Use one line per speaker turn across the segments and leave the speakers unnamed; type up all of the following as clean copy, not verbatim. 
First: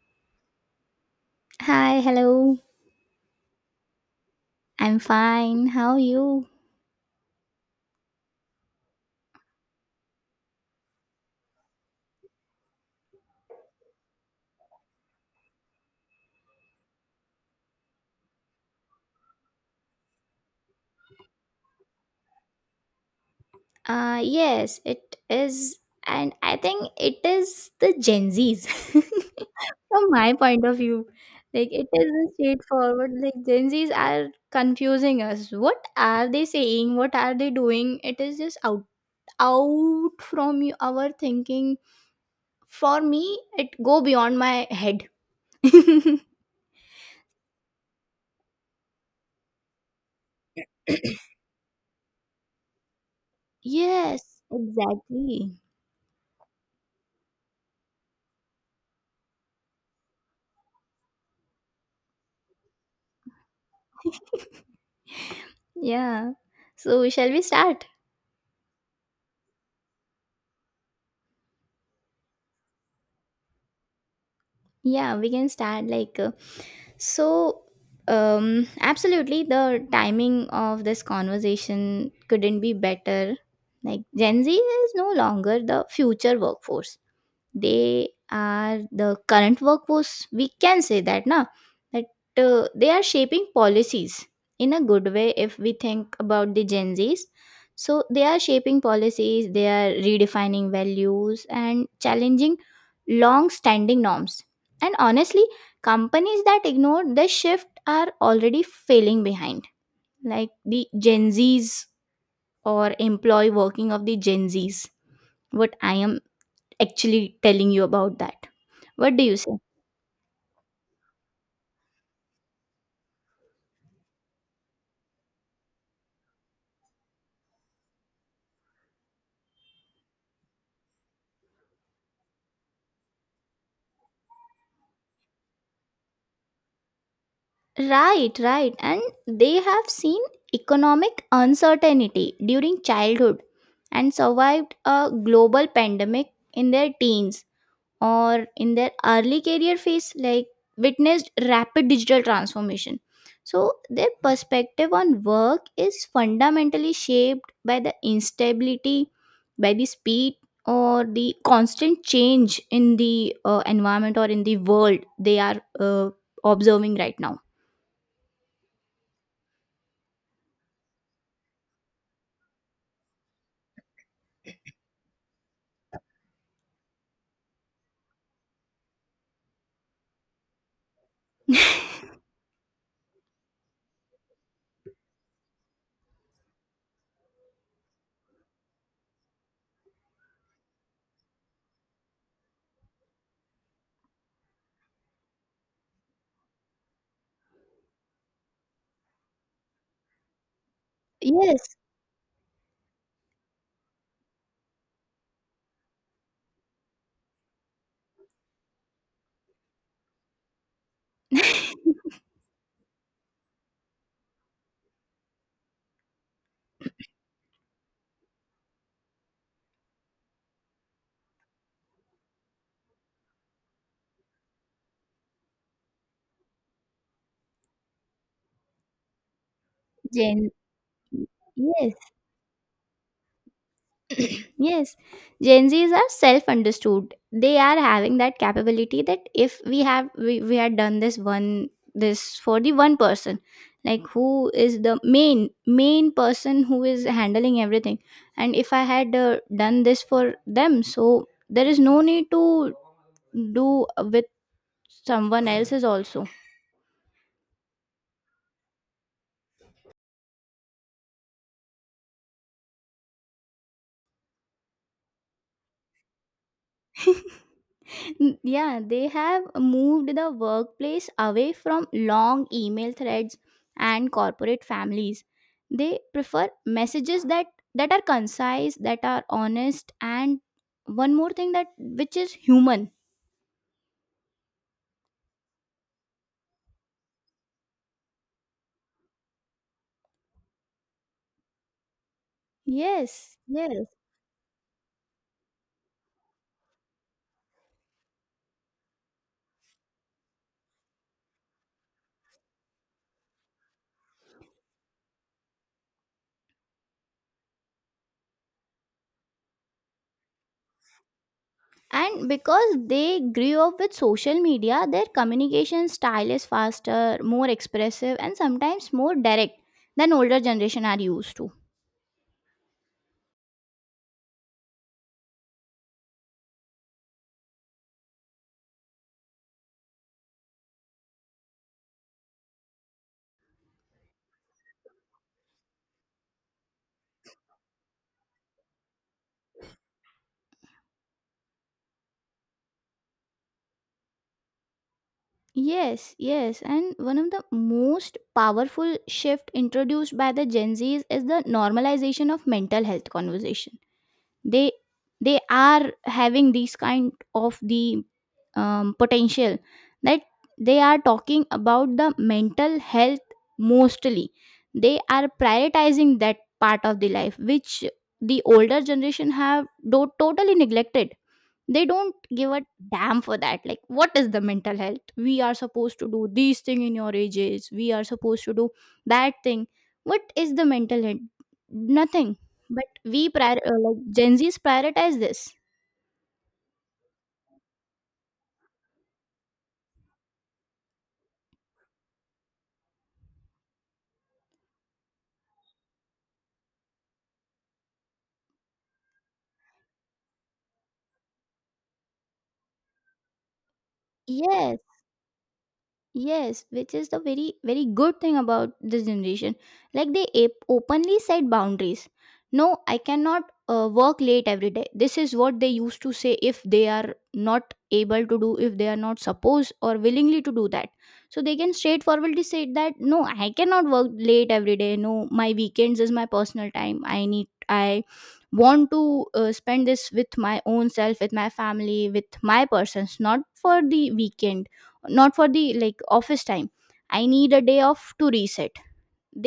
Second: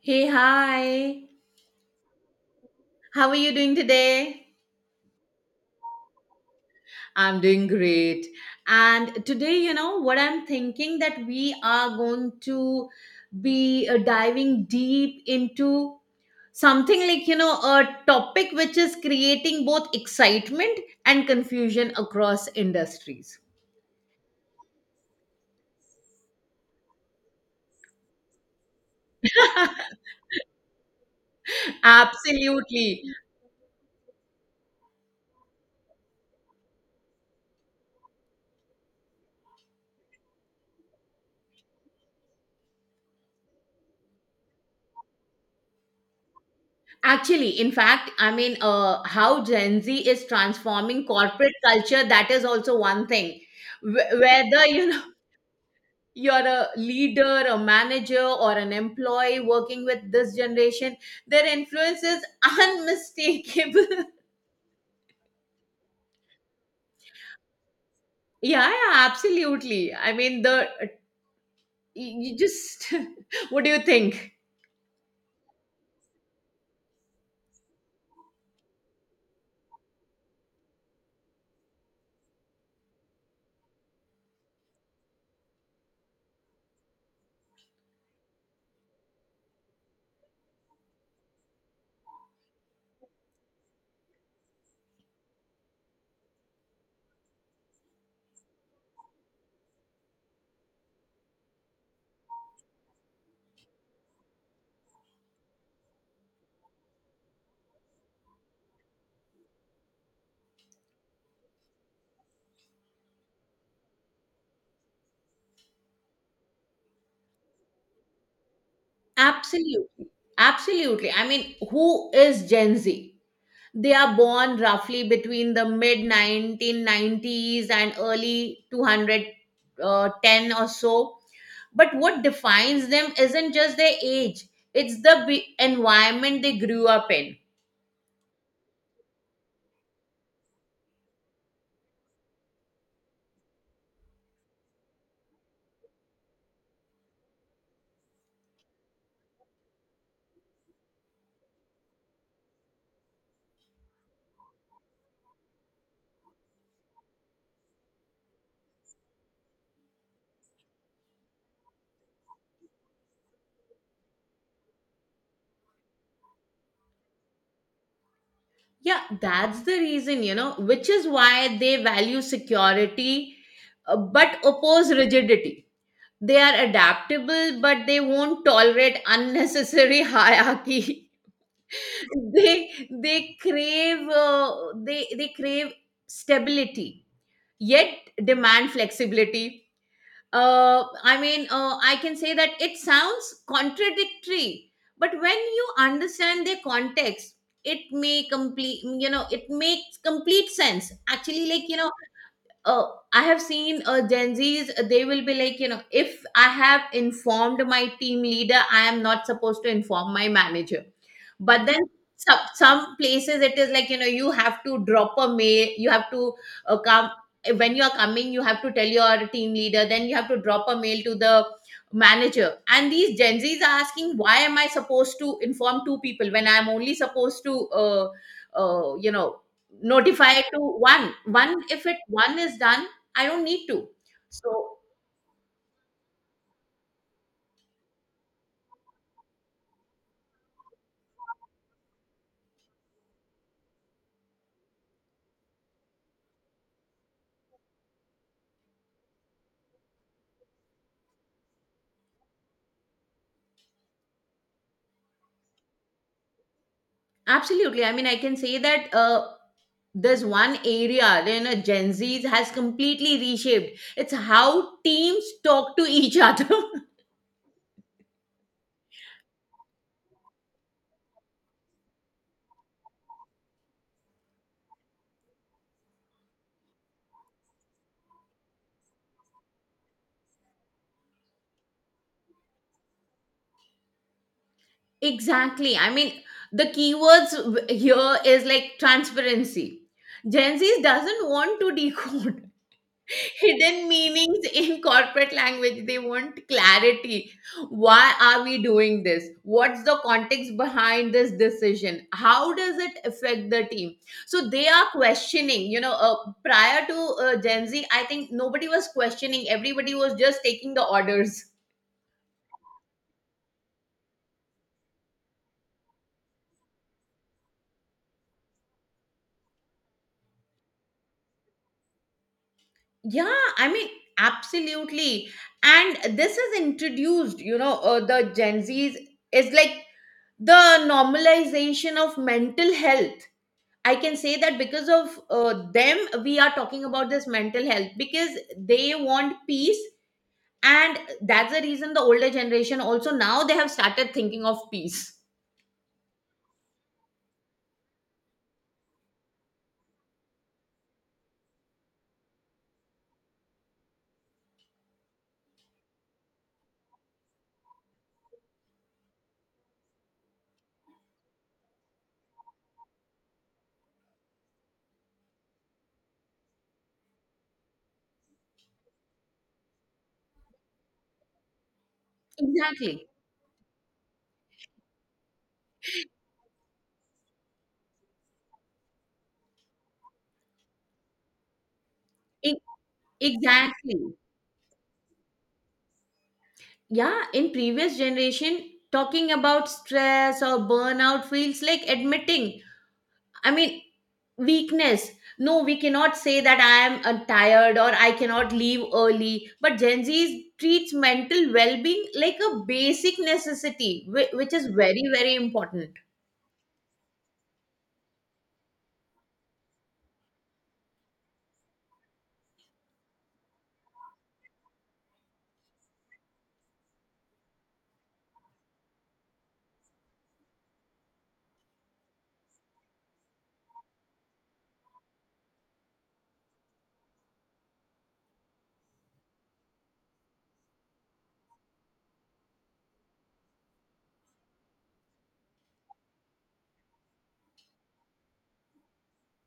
Hey, hi.
Hi, hello.
How are you doing today?
I'm fine. How are you?
I'm doing great. And today, what I'm thinking that we are going to be diving deep into something like, a topic which is creating both excitement and confusion across industries.
Yes, it is and I think it is the Gen Zs. From my point of view, like it is a
Absolutely.
straightforward like Gen Zs are confusing us. What are they saying? What are they doing? It is just out from you, our thinking. For me, it go beyond my head.
Actually, in fact, I mean, how Gen Z is transforming corporate culture, that is also one thing.
Yes,
Whether, you
exactly.
you're a leader, a manager, or an employee working with this generation, their influence is unmistakable.
Yeah. So shall we start?
Yeah, yeah, absolutely. I mean, the you just what do you think?
Yeah, we can start like so absolutely the timing of this conversation couldn't be better. Like Gen Z is no longer the future workforce, they are the current workforce, we can say that na, that they are shaping policies in a good way if we think about the Gen Z's. So they are shaping policies, they are redefining values and challenging long standing norms. And honestly, companies that ignore this shift are already failing behind. Like the Gen Z's or employee working of the Gen Z's, what I am actually telling you about that, what do you say?
Absolutely, absolutely. I mean, who is Gen Z? They are born roughly between the mid 1990s and early 200 10 or so, but what defines them isn't just their age. It's the environment they grew up in.
Right, right. And they have seen economic uncertainty during childhood and survived a global pandemic in their teens, or in their early career phase, like witnessed rapid digital transformation. So their perspective on work is fundamentally shaped by the instability, by the speed, or the constant change in the environment or in the world they are observing right now.
Yeah, that's the reason, which is why they value security, but oppose rigidity. They are adaptable, but they won't tolerate unnecessary hierarchy. they they crave uh, they crave stability, yet demand flexibility. I mean, I can say that it sounds contradictory, but when you understand their context, it makes complete sense. Actually, like
Yes.
uh, I have seen Gen Zs. They will be like, if I have informed my team leader, I am not supposed to inform my manager. But then some places it is like, you have to drop a mail, you have to come. When you are coming, you have to tell your team leader, then you have to drop a mail to the manager. And these Gen Zs are asking, why am I supposed to inform two people when I'm only supposed to uh, you know, notify
gen
to one if
Yes.
it one is done. I don't need to. So
Yes, Gen Zs are self understood. They are having that capability that if we had done this one, this for the one person, like who is the main person who is handling everything, and if I had done this for them, so there is no need to do with someone else's also.
absolutely, I mean, I can say that there's one area, Gen Z has completely reshaped. It's how teams talk to each other.
Yeah, they have moved the workplace away from long email threads and corporate families. They prefer messages that are concise, that are honest, and one more thing, that which is human.
Exactly, I mean, the keywords here is like transparency. Gen Z doesn't want to decode
Yes, yes.
hidden meanings in corporate language. They want clarity. Why are we doing this? What's the context behind this decision? How does it affect the team? So they are questioning. Prior to Gen Z, I think nobody was questioning. Everybody was just taking the orders.
And because they grew up with social media, their communication style is faster, more expressive, and sometimes more direct than older generation are used to.
Yeah, I mean, absolutely. And this is introduced, the Gen Zs is like the normalization of mental health. I can say that because of them, we are talking about this mental health because they want peace. And that's the reason the older generation also now they have started thinking of peace.
Yes, yes. And one of the most powerful shift introduced by the Gen Zs is the normalization of mental health conversation. They they are having these kind of the potential that they are talking about the mental health mostly. They are prioritizing that part of the life which the older generation have totally neglected. They don't give a
Exactly.
damn for that, like what is the mental health, we are supposed to do these thing, in your ages we are supposed to do that thing. What is the mental health? Nothing.
E-
But we
Exactly.
like Gen Z's prioritize this.
Yeah. In previous generation, talking about stress or burnout feels like admitting, I mean, weakness. No, we cannot say that I am tired or I cannot leave early. But Gen Z treats mental well-being like a basic necessity, which is
Yes.
very, very important.
Yes, which is the very, very good thing about this generation. Like they openly set boundaries. No, I cannot work late every day. This is what they used to say if they are not able to do, if they are not supposed or willingly to do that. So they can straightforwardly say that no, I cannot work late every day. No, my weekends is my personal time. I need, I want to spend this with my own self, with my family, with my persons, not for the weekend, not for the like office time. I need a day off to reset.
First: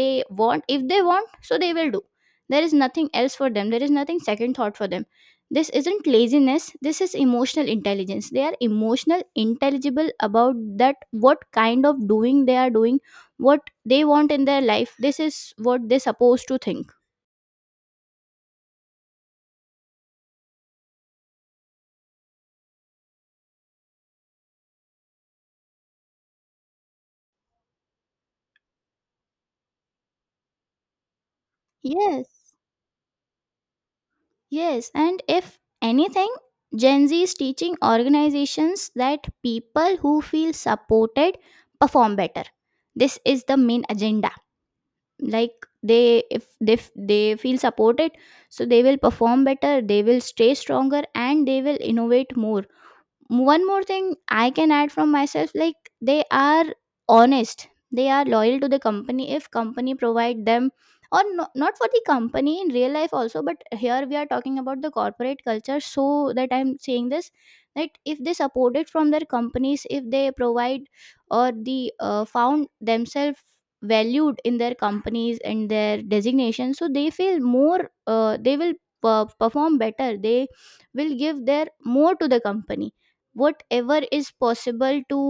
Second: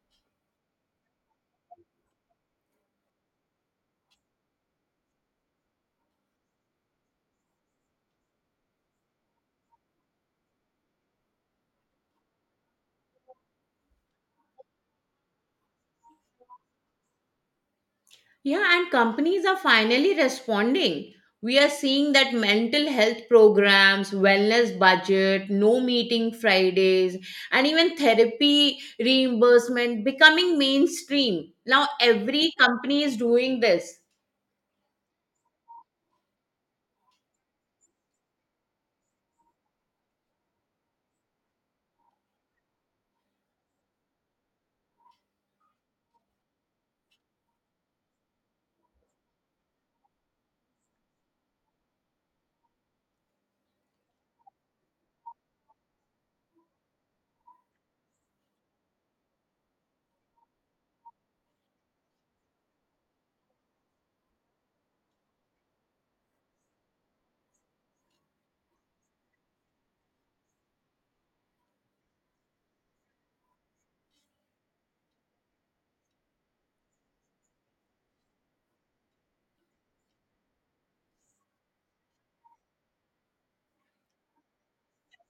They want, if they want so they will do. There is nothing else for them, there is nothing second thought for them. This isn't laziness, this is emotional intelligence. They are emotional intelligible about that what kind of doing they are doing, what they want in their life. This is what they're supposed to think.
Yeah, and companies are finally responding. We are seeing that mental health programs, wellness budget, no meeting Fridays, and even therapy reimbursement becoming mainstream now. Every
Yes.
company is doing this.
Yes, and if anything, Gen Z is teaching organizations that people who feel supported perform better. This is the main agenda. Like they if they f- they feel supported, so they will perform better, they will stay stronger and they will innovate more. One more thing I can add from myself, like they are honest, they are loyal to the company if company provide them, or no, not for the company in real life also, but here we are talking about the corporate culture, so that I'm saying this. That if they support it from their companies, if they provide or the found themselves valued in their companies and their designation, so they feel more they will perform better, they will give their more to the company, whatever is possible to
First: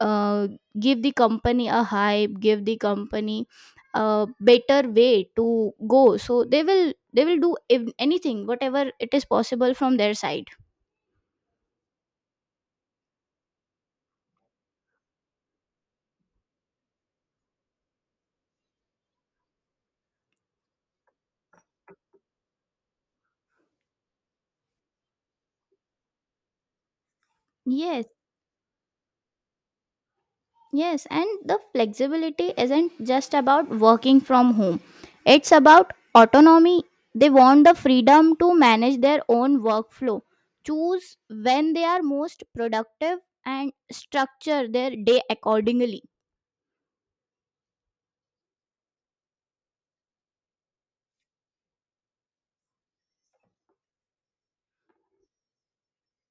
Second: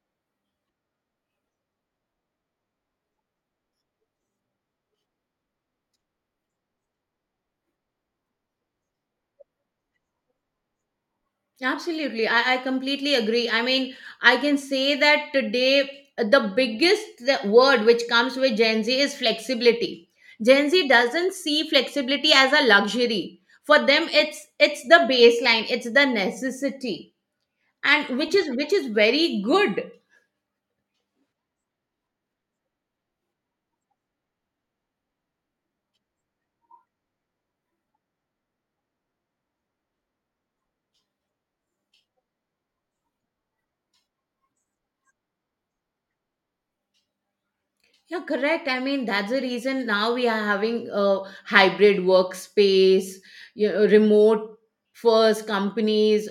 uh, give the company a hype, give the company a better way to go. So they will do anything whatever it is possible from their side.
Absolutely. I completely agree. I mean, I can say that today, the biggest word which comes with Gen Z is flexibility. Gen Z doesn't see flexibility as a luxury. For them, it's the baseline, it's the necessity,
Yes.
and which is very good.
Yes, and the flexibility isn't just about working from home, it's about autonomy. They want the freedom to manage their own workflow, choose when they are most productive, and structure their day accordingly.
Yeah, correct. I mean, that's the reason now we are having a hybrid workspace, remote first companies.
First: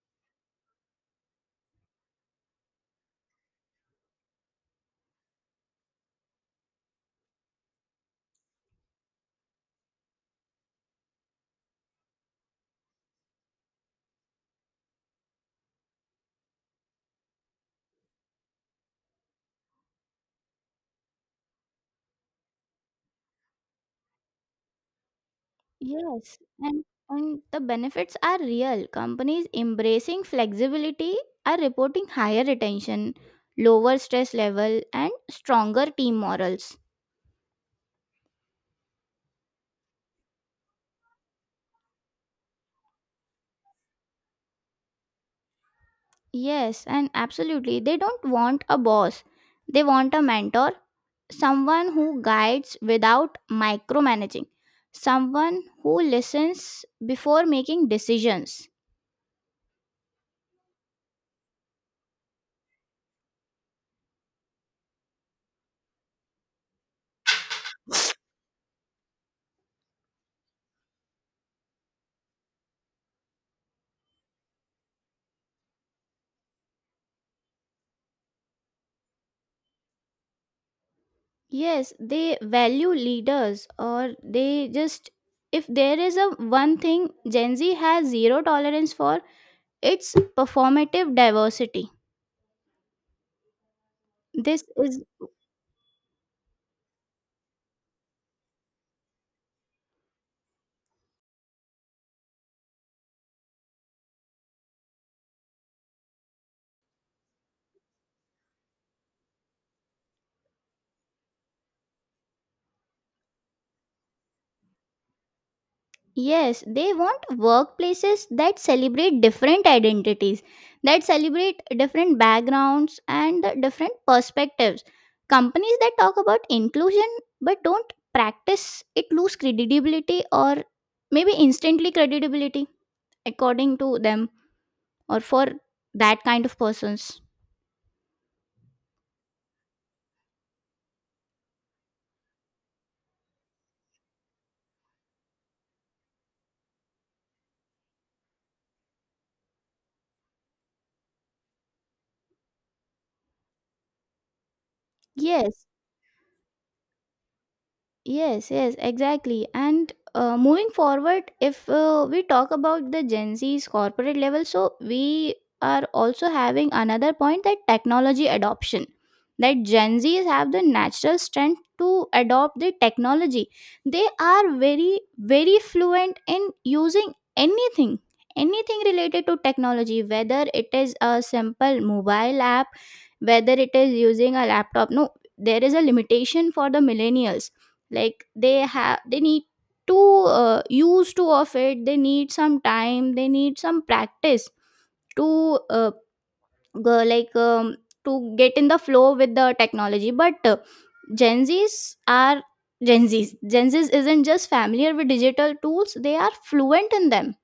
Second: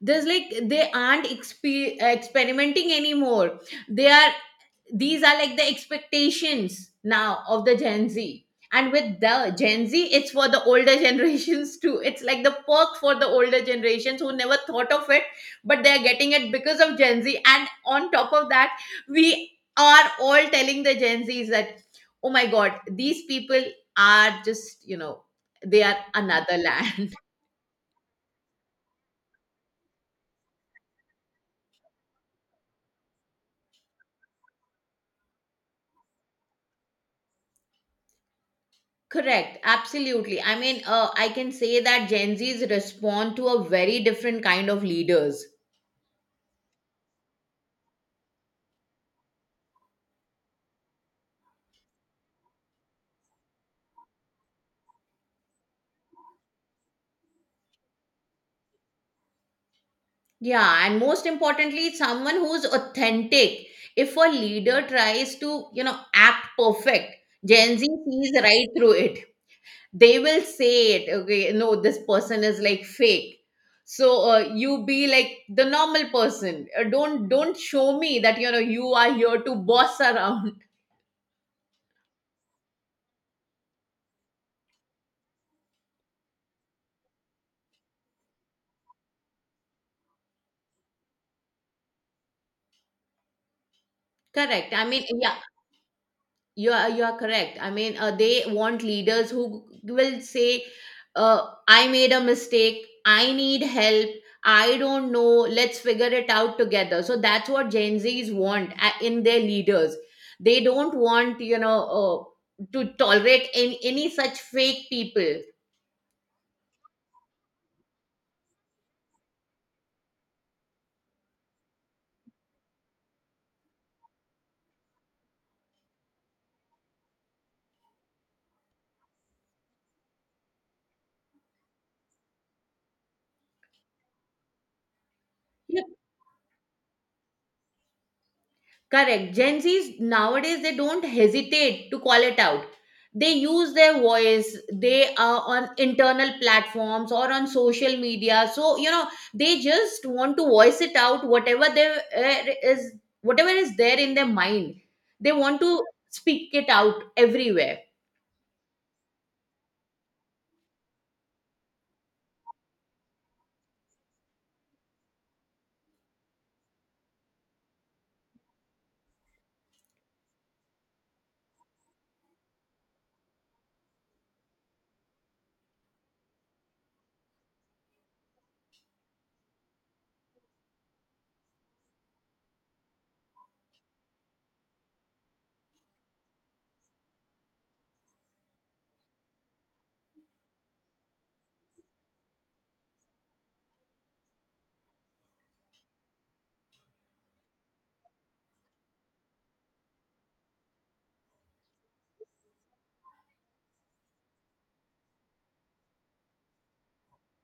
There's like they aren't experimenting anymore. They are, these are like the expectations now of the Gen Z. And with the Gen Z, it's for the older generations too. It's like the perk for the older generations who never thought of it, but they're getting it because of Gen Z. And on top of that, we are all telling the Gen Z's that, oh my god, these people are just, they are
Yes,
another land.
and the benefits are real. Companies embracing flexibility are reporting higher retention, lower stress level, and stronger team morals.
Correct, absolutely. I mean, I can say that Gen Zs respond to a very different kind of leaders.
Yes, and absolutely. They don't want a boss. They want a mentor, someone who guides without micromanaging, someone who listens before making decisions.
Yeah, and most importantly, someone who's authentic. If a leader tries to, act perfect, Gen Z sees right through it. They will say it, okay, no, this person is like fake. So you be like the normal person. Don't show me that you know you are here to boss around.
Yes, they value leaders, or they just, if there is a one thing Gen Z has zero tolerance for, it's performative diversity. This
Correct. I
is,
mean, yeah. You are correct. I mean, they want leaders who will say, "I made a mistake. I need help. I don't know. Let's figure it out together." So that's what Gen Zs want in their leaders. They don't want to tolerate any such fake people.
yes, they want workplaces that celebrate different identities, that celebrate different backgrounds and the different perspectives. Companies that talk about inclusion but don't practice it lose credibility, or maybe instantly credibility according to them, or for that kind of persons.
Correct. Gen Zs nowadays they don't hesitate to call it out. They use their voice. They are on internal platforms or on social media. So, they just want to voice it out. Whatever there is, whatever is there in their mind, they want
Yes.
to speak it out everywhere.
Yes, yes, exactly. And moving forward, if we talk about the Gen Z's corporate level, so we are also having another point, that technology adoption. That Gen Zs have the natural strength to adopt the technology. They are very, very fluent in using anything, anything related to technology, whether it is a simple mobile app, whether it is using a laptop. No, there is a limitation for the millennials, like they have, they need to use to of it, they need some time, they need some practice to go, like to get in the flow with the technology. But gen z's are Gen Z's isn't just familiar with digital tools, they are fluent in them.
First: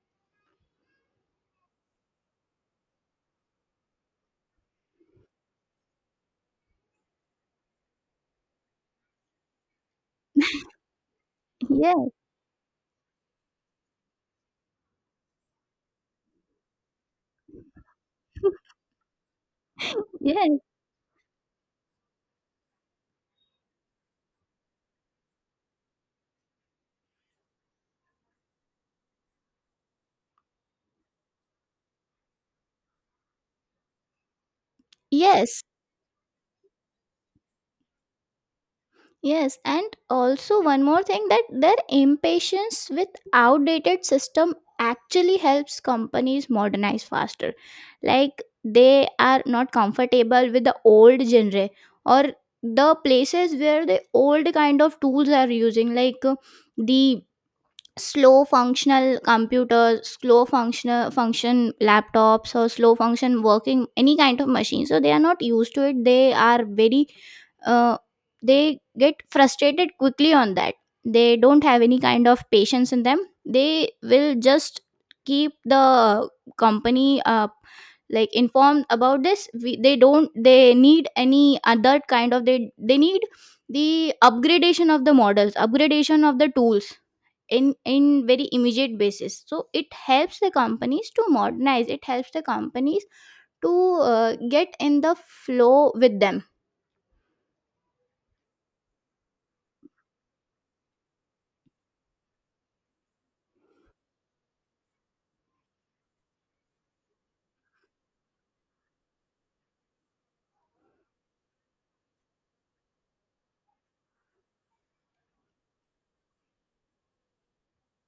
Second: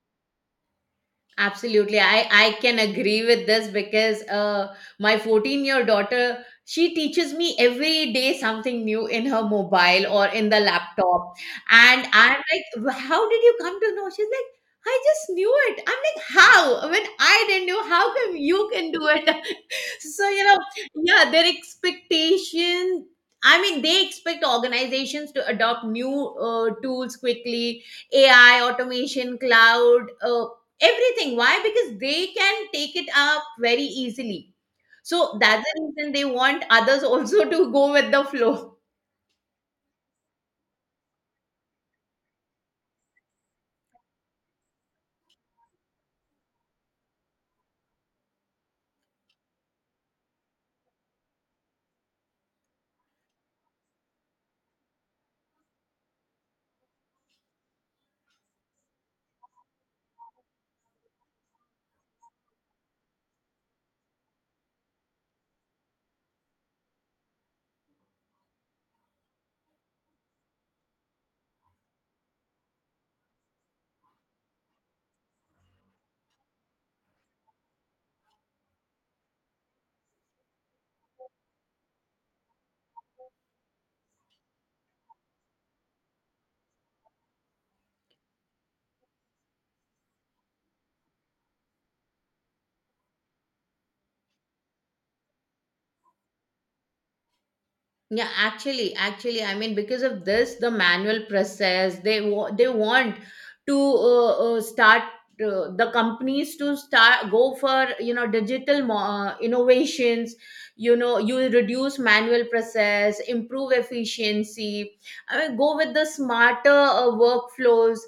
Absolutely. I can agree with this because my 14-year daughter, she teaches me every day something new in her mobile or in the laptop. And
Yes.
I'm like, How did you come to know?" She's like, I just knew it. I'm like, how? When I didn't know, how come you can do it? So,
Yes.
yeah, their expectation. I mean, they expect organizations to adopt new tools quickly, AI, automation, cloud. Everything. Why? Because they can take it up very easily. So
Yes.
that's the reason they want others also to go with the flow.
Yes, and also one more thing, that their impatience with outdated system actually helps companies modernize faster. Like they are not comfortable with the old genre, or the places where the old kind of tools are using, like the slow functional computers, slow functional function laptops, or slow function working any kind of machine. So they are not used to it, they are very uh, they get frustrated quickly on that. They don't have any kind of patience in them, they will just keep the company like informed about this, we, they don't, they need any other kind of, they need the upgradation of the models, upgradation of the tools in very immediate basis. So it helps the companies to modernize, it helps the companies to get in the flow with them.
Yeah, actually, actually, I mean, because of this, the manual process, they they want to start the companies to start go for, digital innovations. You know, you reduce manual process, improve efficiency. I mean, go with the smarter workflows.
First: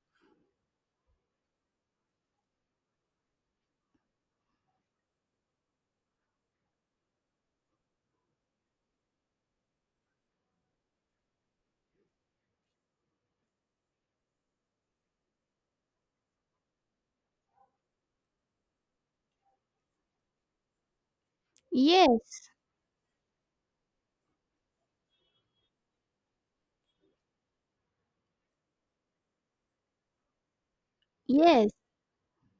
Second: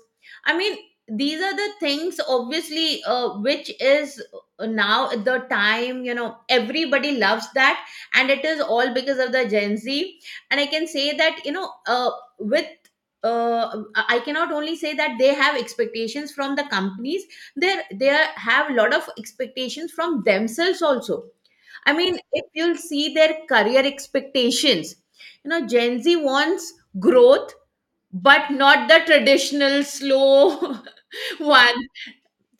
I mean, these are the things obviously which is now the time. You know, everybody loves that, and it is all because of the Gen Z. And I can say that, with uh, I cannot only say that they have expectations from the companies. They have a lot of expectations from themselves also. I mean, if
Yes.
you'll see their career expectations, you know, Gen Z wants growth, but not the traditional slow
Yes,
one.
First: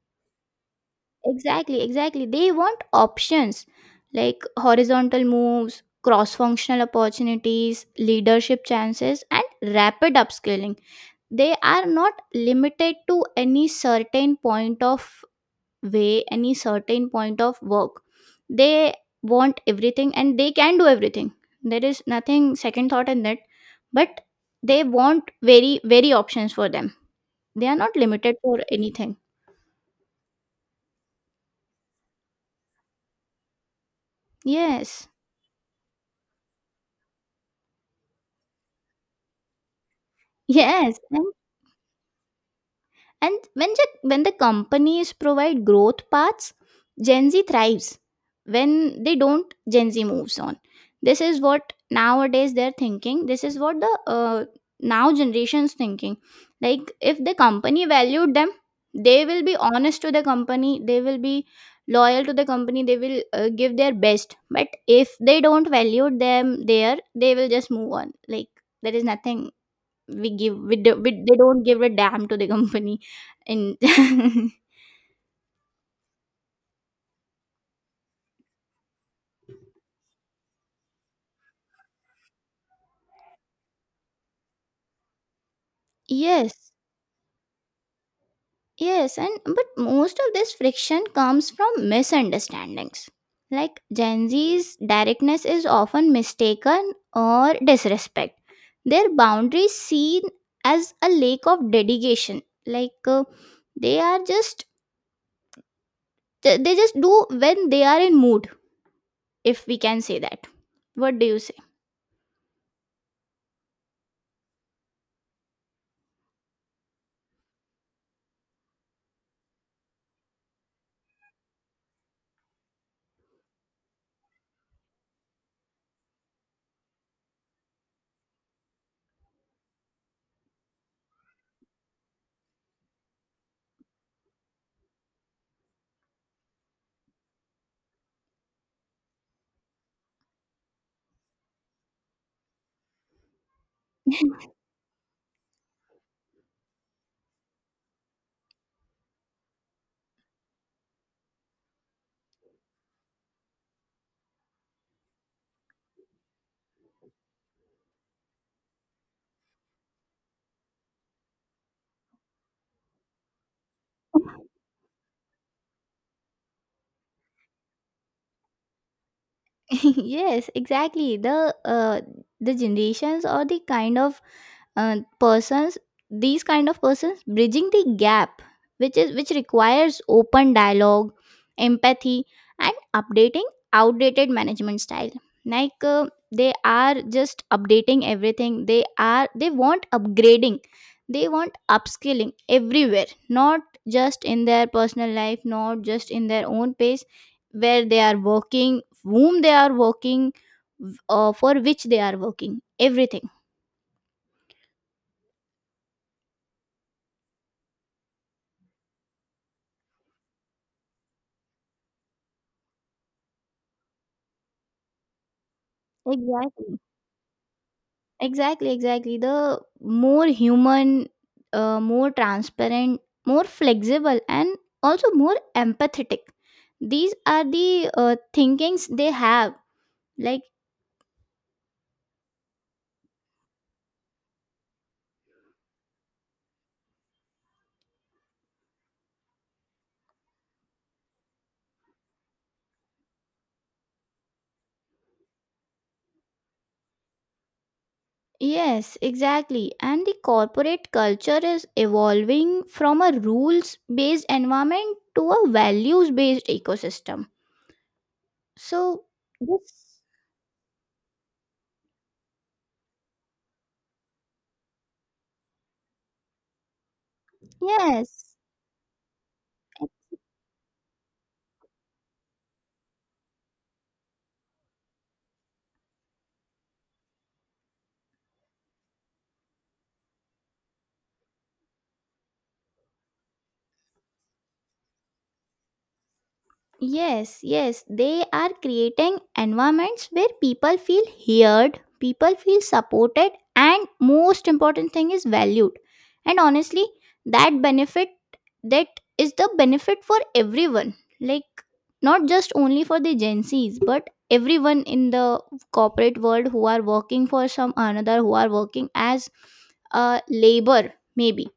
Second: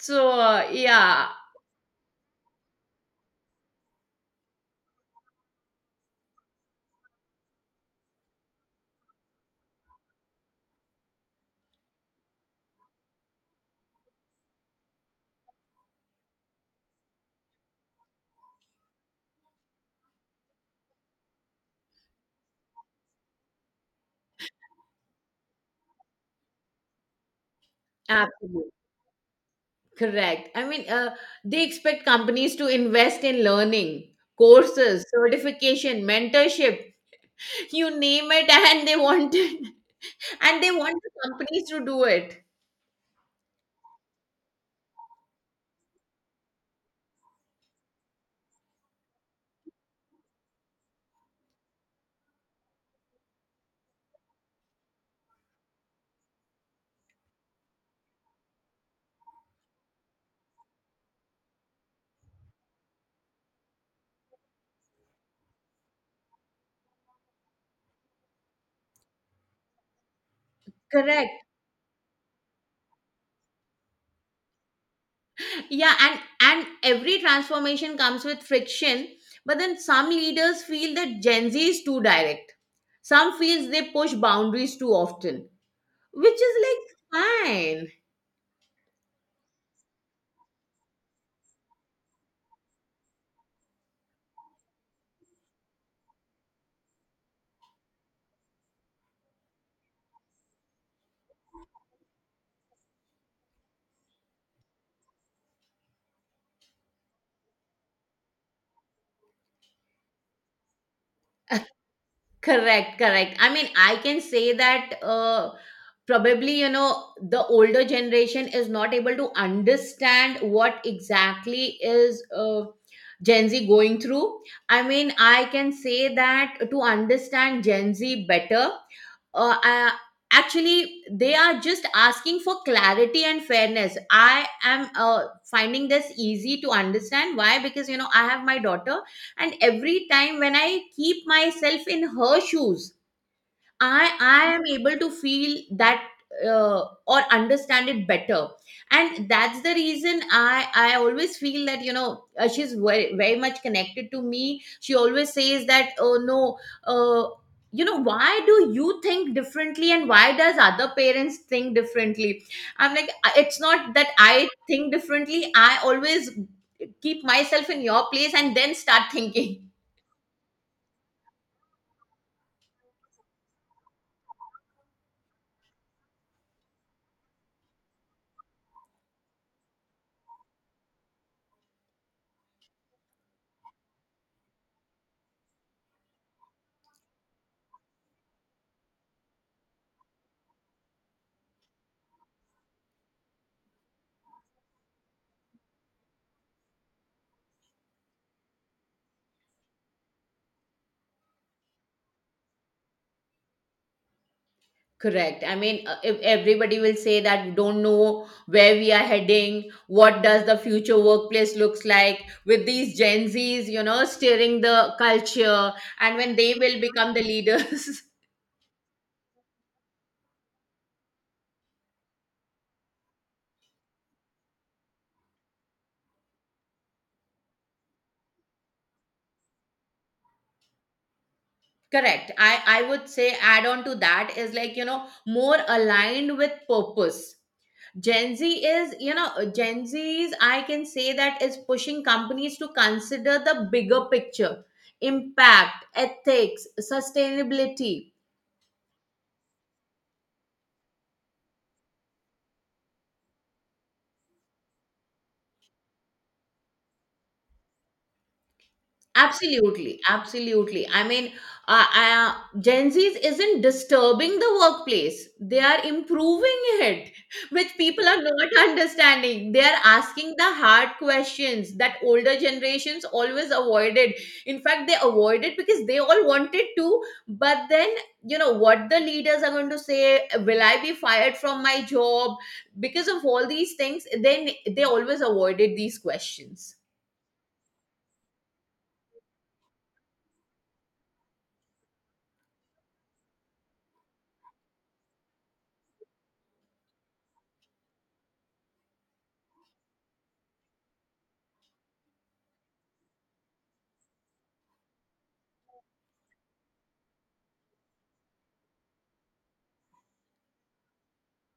So yeah,
exactly. Exactly, they want options like horizontal moves, cross functional opportunities, leadership chances and rapid upscaling. They are not limited to any certain point of way, any certain point of work. They want everything and they can do everything. There is nothing second thought in that, but they want very, very options for them. They are not limited for
absolutely.
anything.
Correct. I mean, they expect companies to invest in learning, courses,
Yes.
certification, mentorship, you name it, and they want it. And they
Yes.
want the companies to do it.
And when the companies provide growth paths, Gen Z thrives. When they don't, Gen Z moves on. This is what nowadays they're thinking. This is what the now generations thinking. Like if the company valued them, they will be honest to the company. They will be loyal to the company. They will give their best. But if they don't value them there, they will just move on. Like there is nothing we
Correct.
they don't give a damn to the company and
Yeah, and every transformation comes with friction, but then some leaders feel that Gen Z is too direct. Some feels they push boundaries too often, which is
yes.
like fine.
Yes, and but most of this friction comes from misunderstandings, like Gen Z's directness is often mistaken or disrespect, their boundaries seen as a lack of dedication. Like they are just, they just do when they are in mood, if we can say that. What do you say?
Correct, correct. I mean, I can say that probably, you know, the older generation is not able to understand what exactly is Gen Z going through. I mean, I can say that to understand Gen Z better, uh, I, actually they are just asking for clarity and fairness. I am finding this easy to understand, why, because you know I have my daughter, and every time when I keep myself in her shoes, I am able to feel that or understand it better. And that's the reason I always feel that, she's very, very much connected to me. She always says that, oh no, uh, you know why do you think differently and why does other parents think differently. I'm like, It's not that I think differently. I always keep myself in your place and then start thinking."
Yes, exactly. The the generations or the kind of persons, these kind of persons bridging the gap, which is, which requires open dialogue, empathy, and updating outdated management style. Like they are just updating everything, they are, they want upgrading, they want upskilling everywhere, not just in their personal life, not just in their own pace, where they are working, whom they are working, for which they are working, everything.
Correct. I mean, if everybody will say that we don't know where we are heading, what does the future workplace looks like with these Gen Zs, you know, steering the culture, and when they
Exactly.
will become the leaders.
Exactly, exactly. The more human, more transparent, more flexible, and also more empathetic. These are the thinkings they have. Like,
Correct. I would say add on to that is like more aligned with purpose. Gen Z is Gen Zs, I can say, that is pushing companies to consider the bigger picture, impact, ethics, sustainability.
yes, exactly. And the corporate culture is evolving from a rules based environment to a values based ecosystem. So, this,
Absolutely, absolutely. I mean, uh, uh, Gen Zs isn't disturbing the workplace; they are improving it, which people are
yes.
not understanding. They are asking the hard questions that older generations always avoided. In fact, they avoided because they all wanted to, but then you know what the leaders are going to say: Will I be fired from my job because of all these things? Then they always avoided these questions.
Yes, yes, they are creating environments where people feel heard, people feel supported, and most important thing is valued. And honestly, that benefit, that is the benefit for everyone. Like not just only for the Gen Zs, but everyone in the corporate world who are working for some another, who are working as a labor, maybe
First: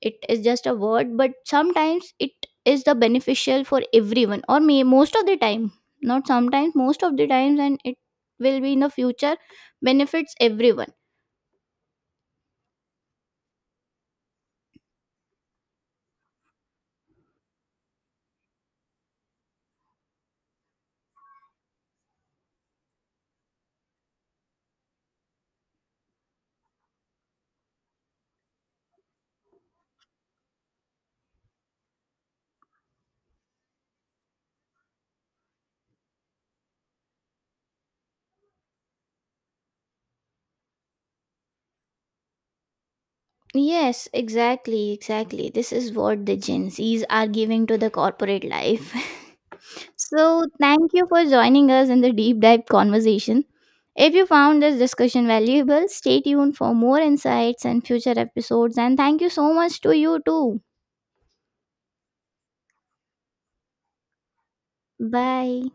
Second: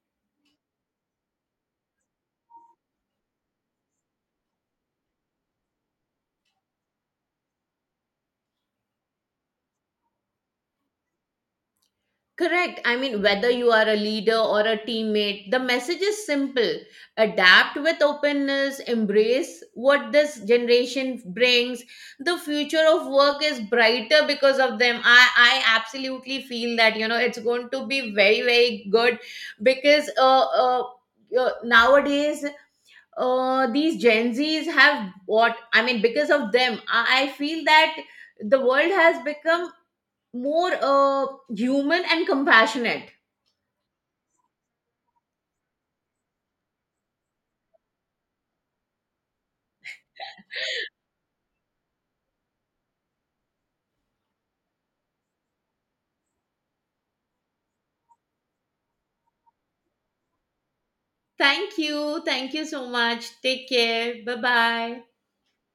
it is just a word, but sometimes it is the beneficial for everyone, or may most of the time, not sometimes, most of the times, and it will be, in the future, benefits everyone.
Correct. I mean, whether you are a leader or a teammate, the message is simple. Adapt with openness, embrace what this generation brings. The future of work is brighter because of them. I absolutely feel that, it's going to be very, very good because nowadays, these Gen Zs have, what I mean, because of them, I feel that the world has become more human and compassionate.
Yes, exactly, exactly. This is what the Gen Zs are giving to the corporate life. So thank you for joining us in the deep dive conversation. If you found this discussion valuable, stay tuned for more insights and future episodes. And thank you so much to you too.
Thank you. Thank you so much. Take care. Bye bye.
Bye.